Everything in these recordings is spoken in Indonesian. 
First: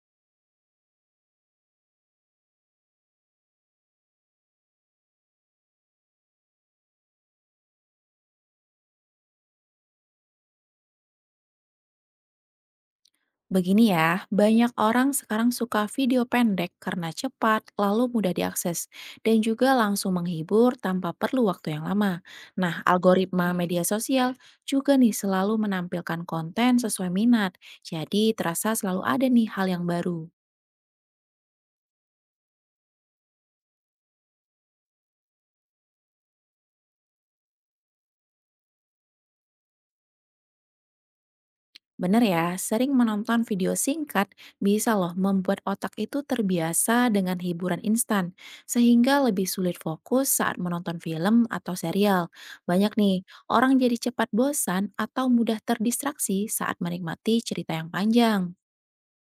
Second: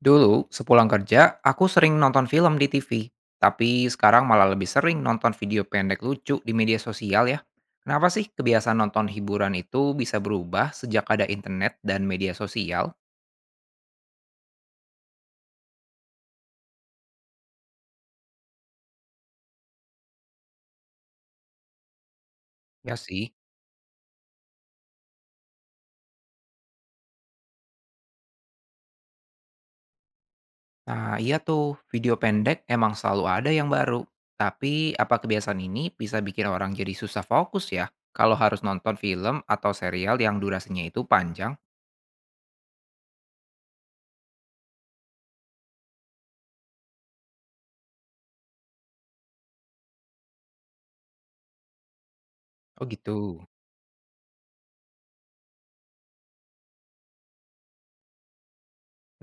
Dulu, sepulang kerja, aku sering nonton film di TV. Tapi sekarang malah lebih sering nonton video pendek lucu di media sosial ya. Kenapa sih kebiasaan nonton hiburan itu bisa berubah sejak ada internet dan media sosial? Begini ya, banyak orang sekarang suka video pendek karena cepat, lalu mudah diakses, dan juga langsung menghibur tanpa perlu waktu yang lama. Nah, Ya sih. algoritma media sosial juga nih selalu menampilkan konten sesuai minat, jadi terasa selalu ada nih hal yang baru. Nah iya tuh, video pendek emang selalu ada yang baru. Tapi apa kebiasaan ini bisa bikin orang jadi susah fokus ya? Kalau harus nonton film atau serial yang durasinya itu panjang? Bener ya, sering menonton video singkat bisa loh membuat otak itu terbiasa dengan hiburan instan, sehingga lebih sulit fokus saat menonton film atau serial. Oh Banyak nih, gitu. orang jadi cepat bosan atau mudah terdistraksi saat menikmati cerita yang panjang.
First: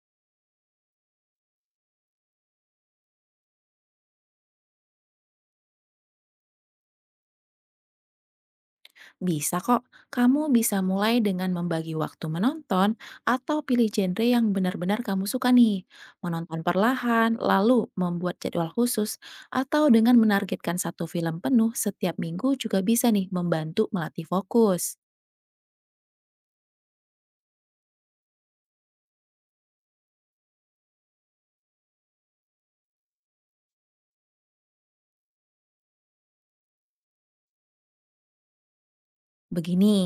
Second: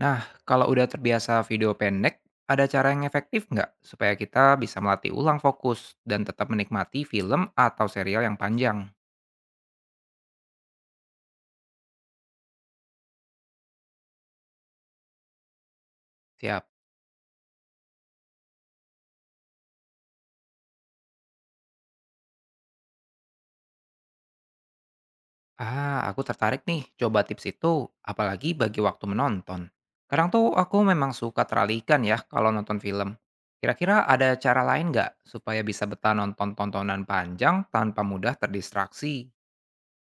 Nah, kalau udah terbiasa video pendek, ada cara yang efektif nggak supaya kita bisa melatih ulang fokus dan tetap menikmati film atau serial yang panjang? Bisa kok, kamu bisa mulai dengan membagi waktu menonton atau pilih genre yang benar-benar kamu suka nih. Menonton Siap. perlahan, lalu membuat jadwal khusus, atau dengan menargetkan satu film penuh setiap minggu juga bisa nih membantu melatih fokus. Ah, aku tertarik nih coba tips itu, apalagi bagi waktu menonton. Kadang tuh aku memang suka teralihkan ya kalau nonton film. Kira-kira ada cara lain nggak supaya bisa betah nonton tontonan panjang tanpa mudah terdistraksi? Begini,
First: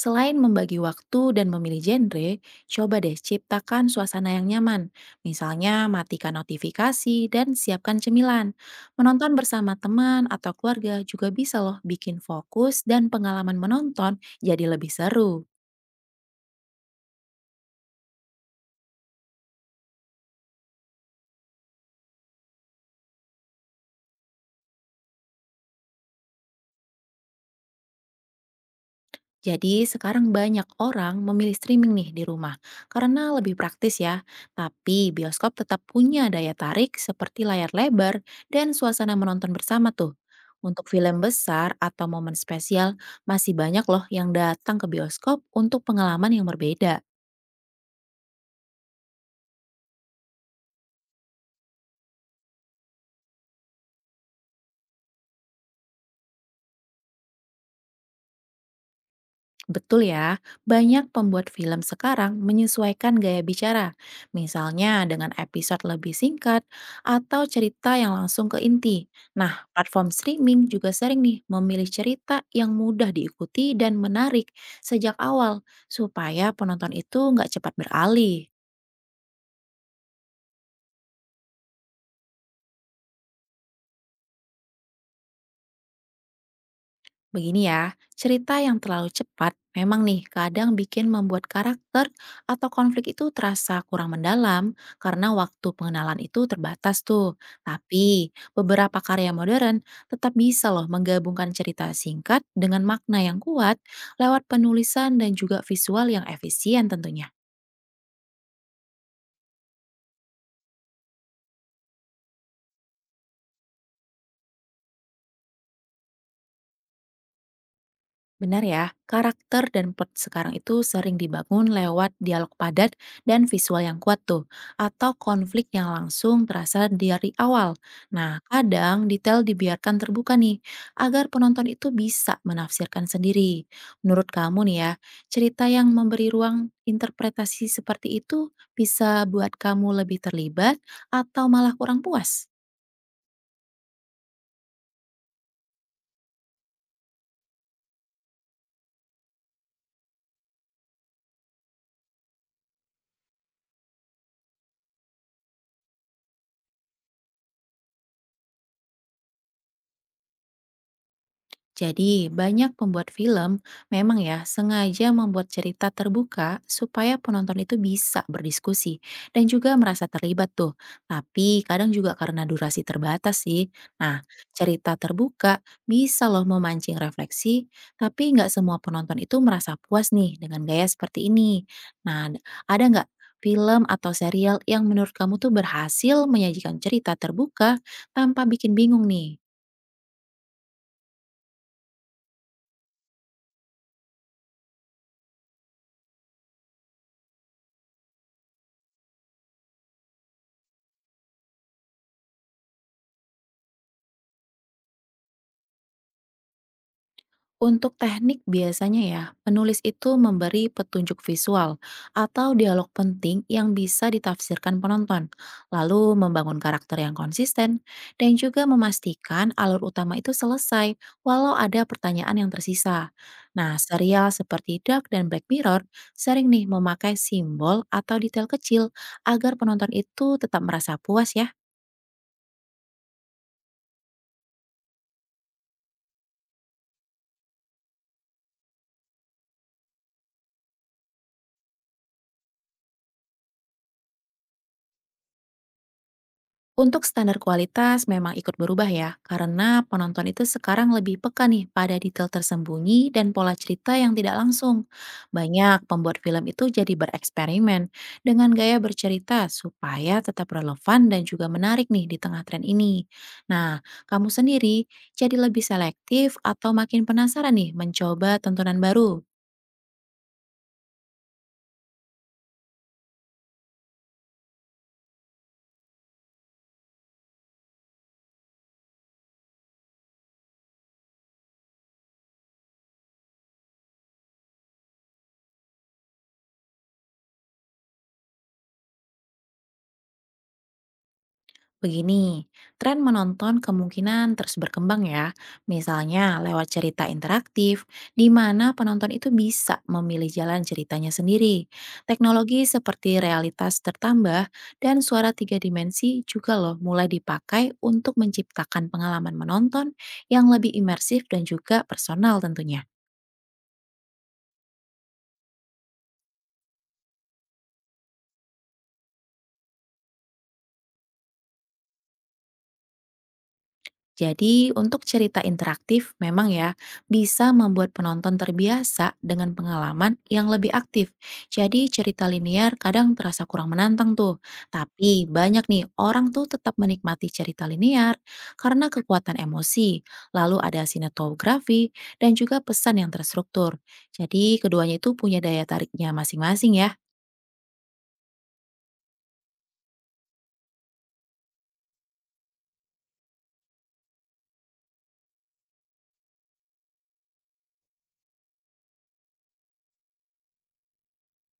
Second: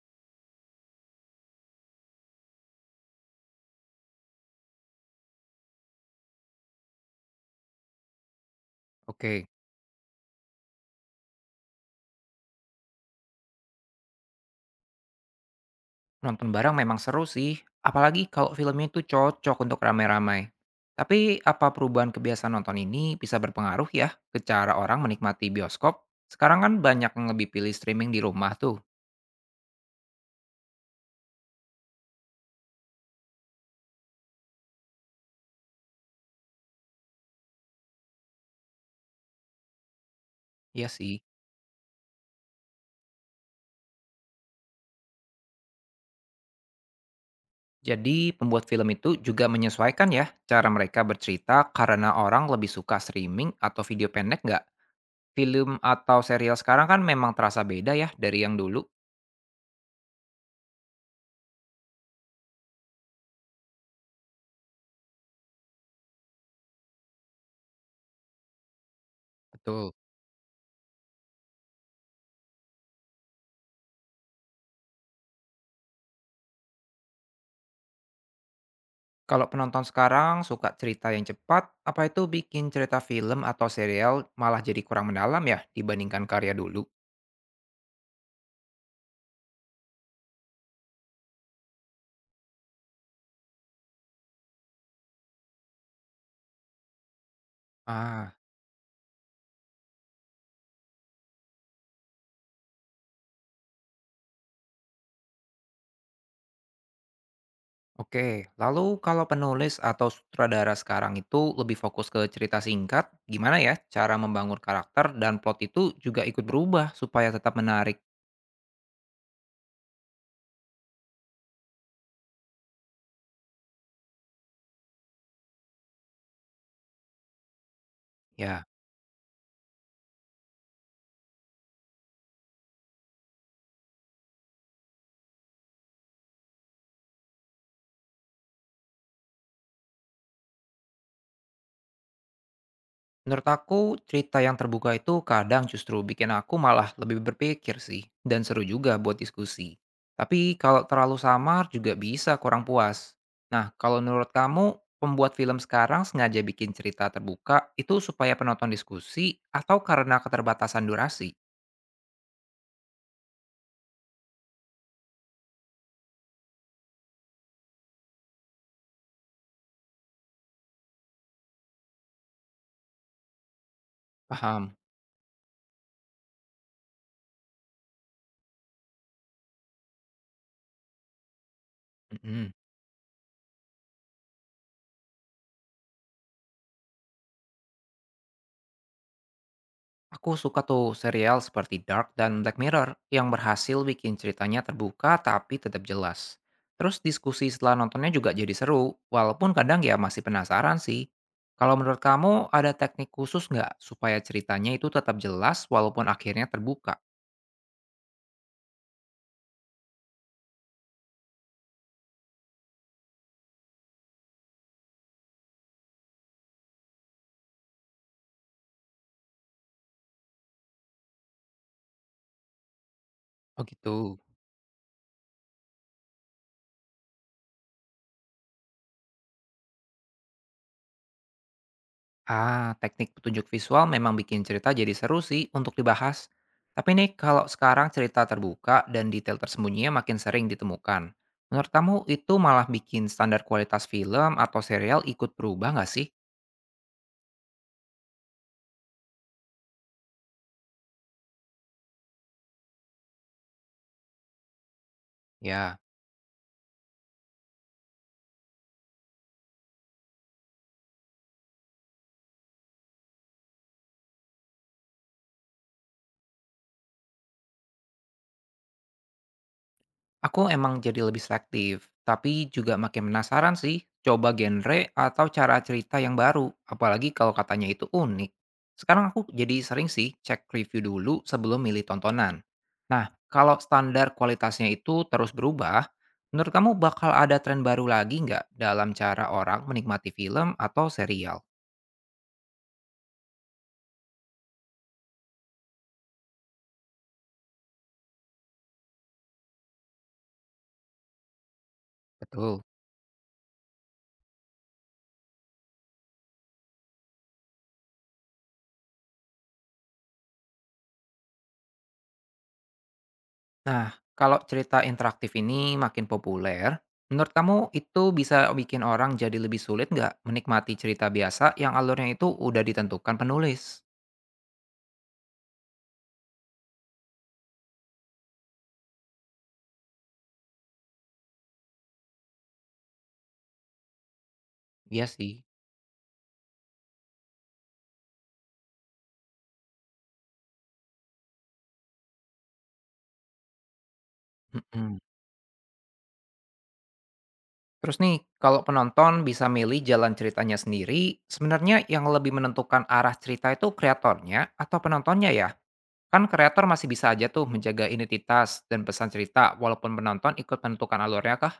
selain membagi waktu dan memilih genre, coba deh ciptakan suasana yang nyaman. Misalnya matikan notifikasi dan siapkan cemilan. Menonton Oke. bersama teman atau keluarga juga bisa loh bikin fokus dan pengalaman menonton jadi lebih seru. Nonton bareng memang seru sih, apalagi kalau filmnya itu cocok untuk ramai-ramai. Tapi apa perubahan kebiasaan nonton ini bisa berpengaruh ya ke cara orang menikmati bioskop? Sekarang kan banyak yang lebih pilih streaming di rumah tuh. Jadi sekarang banyak orang memilih streaming nih di rumah karena lebih praktis ya. Tapi bioskop tetap punya daya tarik seperti layar lebar dan suasana menonton bersama tuh. Iya Untuk sih. film besar atau momen spesial masih banyak loh yang datang ke bioskop untuk pengalaman yang berbeda. Jadi pembuat film itu juga menyesuaikan ya cara mereka bercerita karena orang lebih suka streaming atau video pendek nggak? Film atau serial sekarang kan memang terasa beda ya dari yang dulu. Betul ya, banyak pembuat film sekarang menyesuaikan gaya bicara, misalnya dengan episode lebih singkat atau cerita yang langsung ke inti. Nah, Betul. platform streaming juga sering nih memilih cerita yang mudah diikuti dan menarik sejak awal, supaya penonton itu nggak cepat beralih. Kalau penonton sekarang suka cerita yang cepat, apa itu bikin cerita film atau serial malah jadi kurang mendalam ya dibandingkan karya dulu? Begini ya, cerita yang terlalu cepat memang nih kadang bikin membuat karakter atau konflik itu terasa kurang mendalam karena waktu pengenalan itu terbatas tuh. Tapi Ah, beberapa karya modern tetap bisa loh menggabungkan cerita singkat dengan makna yang kuat lewat penulisan dan juga visual yang efisien tentunya. oke. Lalu kalau penulis atau sutradara sekarang itu lebih fokus ke cerita singkat, gimana ya cara membangun karakter dan plot itu juga ikut berubah supaya tetap menarik? Benar ya, karakter dan plot sekarang itu sering dibangun lewat dialog padat dan visual yang kuat tuh, atau konflik yang langsung terasa dari awal. Nah, Ya, kadang detail dibiarkan terbuka nih, agar penonton itu bisa menafsirkan sendiri. Menurut kamu nih ya, cerita yang memberi ruang interpretasi seperti itu bisa buat kamu lebih terlibat atau malah kurang puas? menurut aku, cerita yang terbuka itu kadang justru bikin aku malah lebih berpikir sih, dan seru juga buat diskusi. Tapi kalau terlalu samar juga bisa kurang puas. Nah, kalau menurut kamu, pembuat film sekarang sengaja bikin cerita terbuka itu supaya penonton diskusi atau karena keterbatasan durasi? Jadi, banyak pembuat film memang ya sengaja membuat cerita terbuka supaya penonton itu bisa berdiskusi dan juga merasa terlibat tuh. Tapi kadang juga karena durasi terbatas sih. Nah, Paham? cerita terbuka bisa loh memancing refleksi, tapi nggak semua penonton itu merasa puas nih dengan gaya seperti ini. Nah, Mhm. ada nggak film atau serial yang menurut kamu tuh berhasil menyajikan cerita terbuka tanpa bikin bingung nih? Aku suka tuh serial seperti Dark dan Black Mirror yang berhasil bikin ceritanya terbuka tapi tetap jelas. Terus diskusi setelah nontonnya juga jadi seru, walaupun kadang ya masih penasaran sih. Kalau menurut kamu ada teknik khusus nggak supaya ceritanya itu tetap jelas walaupun akhirnya terbuka? Untuk teknik biasanya ya, penulis itu memberi petunjuk visual atau dialog penting yang bisa ditafsirkan penonton, lalu membangun karakter yang konsisten, dan juga memastikan alur utama itu selesai walau ada pertanyaan yang tersisa. Oh Nah, gitu. serial seperti Dark dan Black Mirror sering nih memakai simbol atau detail kecil agar penonton itu tetap merasa puas ya. Ah, teknik petunjuk visual memang bikin cerita jadi seru sih untuk dibahas. Tapi nih, kalau sekarang cerita terbuka dan detail tersembunyinya makin sering ditemukan, menurut kamu itu malah bikin standar kualitas film atau serial ikut berubah nggak sih? Untuk standar kualitas memang ikut berubah ya, karena penonton itu sekarang lebih peka nih pada detail tersembunyi dan pola cerita yang tidak langsung. Ya. Banyak pembuat film itu jadi bereksperimen dengan gaya bercerita supaya tetap relevan dan juga menarik nih di tengah tren ini. Nah, kamu sendiri jadi lebih selektif atau makin penasaran nih mencoba tontonan baru? Aku emang jadi lebih selektif, tapi juga makin penasaran sih coba genre atau cara cerita yang baru, apalagi kalau katanya itu unik. Sekarang aku jadi sering sih cek review dulu sebelum milih tontonan. Nah, kalau standar kualitasnya itu terus berubah, menurut kamu bakal ada tren baru lagi nggak dalam cara orang menikmati film atau serial? Begini, tren menonton kemungkinan terus berkembang ya, misalnya lewat cerita interaktif, di mana penonton itu bisa memilih jalan ceritanya sendiri. Betul. Teknologi seperti realitas tertambah dan suara tiga dimensi juga loh mulai dipakai untuk menciptakan pengalaman menonton yang lebih imersif dan juga personal tentunya. Nah, kalau cerita interaktif ini makin populer, menurut kamu itu bisa bikin orang jadi lebih sulit nggak menikmati cerita biasa yang alurnya itu udah ditentukan penulis? Jadi, untuk cerita interaktif memang ya bisa membuat penonton terbiasa dengan pengalaman yang lebih aktif. Jadi, cerita linier kadang terasa kurang menantang tuh. Iya Tapi sih. banyak nih orang tuh tetap menikmati cerita linier karena kekuatan emosi, lalu ada sinematografi dan juga pesan yang terstruktur. Jadi, keduanya Mhm. itu punya daya tariknya masing-masing ya. Terus nih, kalau penonton bisa milih jalan ceritanya sendiri, sebenarnya yang lebih menentukan arah cerita itu kreatornya atau penontonnya ya? Kan kreator masih bisa aja tuh menjaga identitas dan pesan cerita walaupun penonton ikut menentukan alurnya kah?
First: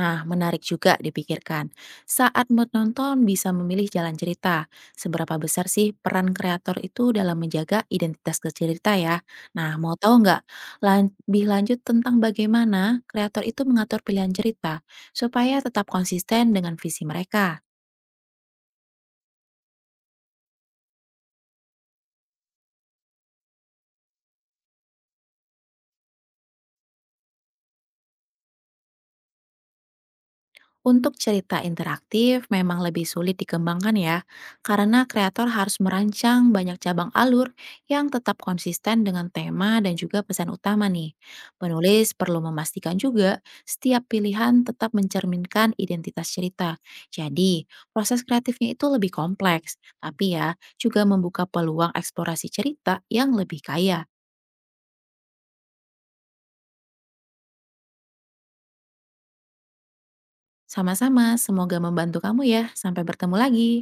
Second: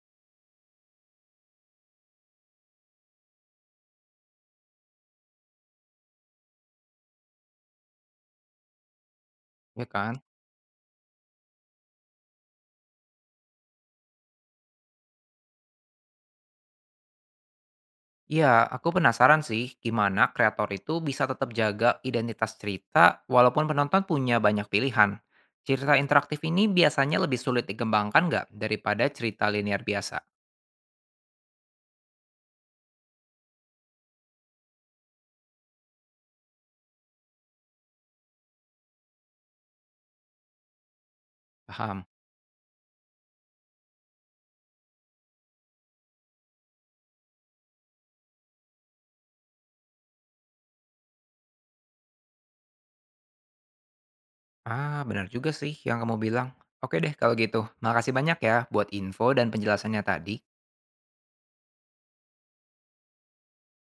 Nah, menarik juga dipikirkan. Saat menonton bisa memilih jalan cerita. Seberapa besar sih peran kreator itu dalam menjaga identitas cerita ya? Nah, Ya mau kan? tahu nggak lebih lanjut tentang bagaimana kreator itu mengatur pilihan cerita supaya tetap konsisten dengan visi mereka? Iya, aku penasaran sih gimana kreator itu bisa tetap jaga identitas cerita walaupun penonton punya banyak pilihan. Cerita interaktif ini biasanya lebih sulit dikembangkan nggak daripada cerita linear biasa? Untuk cerita interaktif memang lebih sulit dikembangkan ya, karena kreator harus merancang banyak cabang alur yang tetap konsisten dengan tema dan juga pesan utama nih. Paham. Penulis perlu memastikan juga setiap pilihan tetap mencerminkan identitas cerita. Jadi, proses kreatifnya itu lebih kompleks, tapi ya juga membuka peluang eksplorasi cerita yang lebih kaya. Ah, benar juga sih yang kamu bilang. Oke deh kalau gitu. Makasih banyak ya buat info dan penjelasannya tadi. Sama-sama, semoga membantu kamu ya. Sampai bertemu lagi.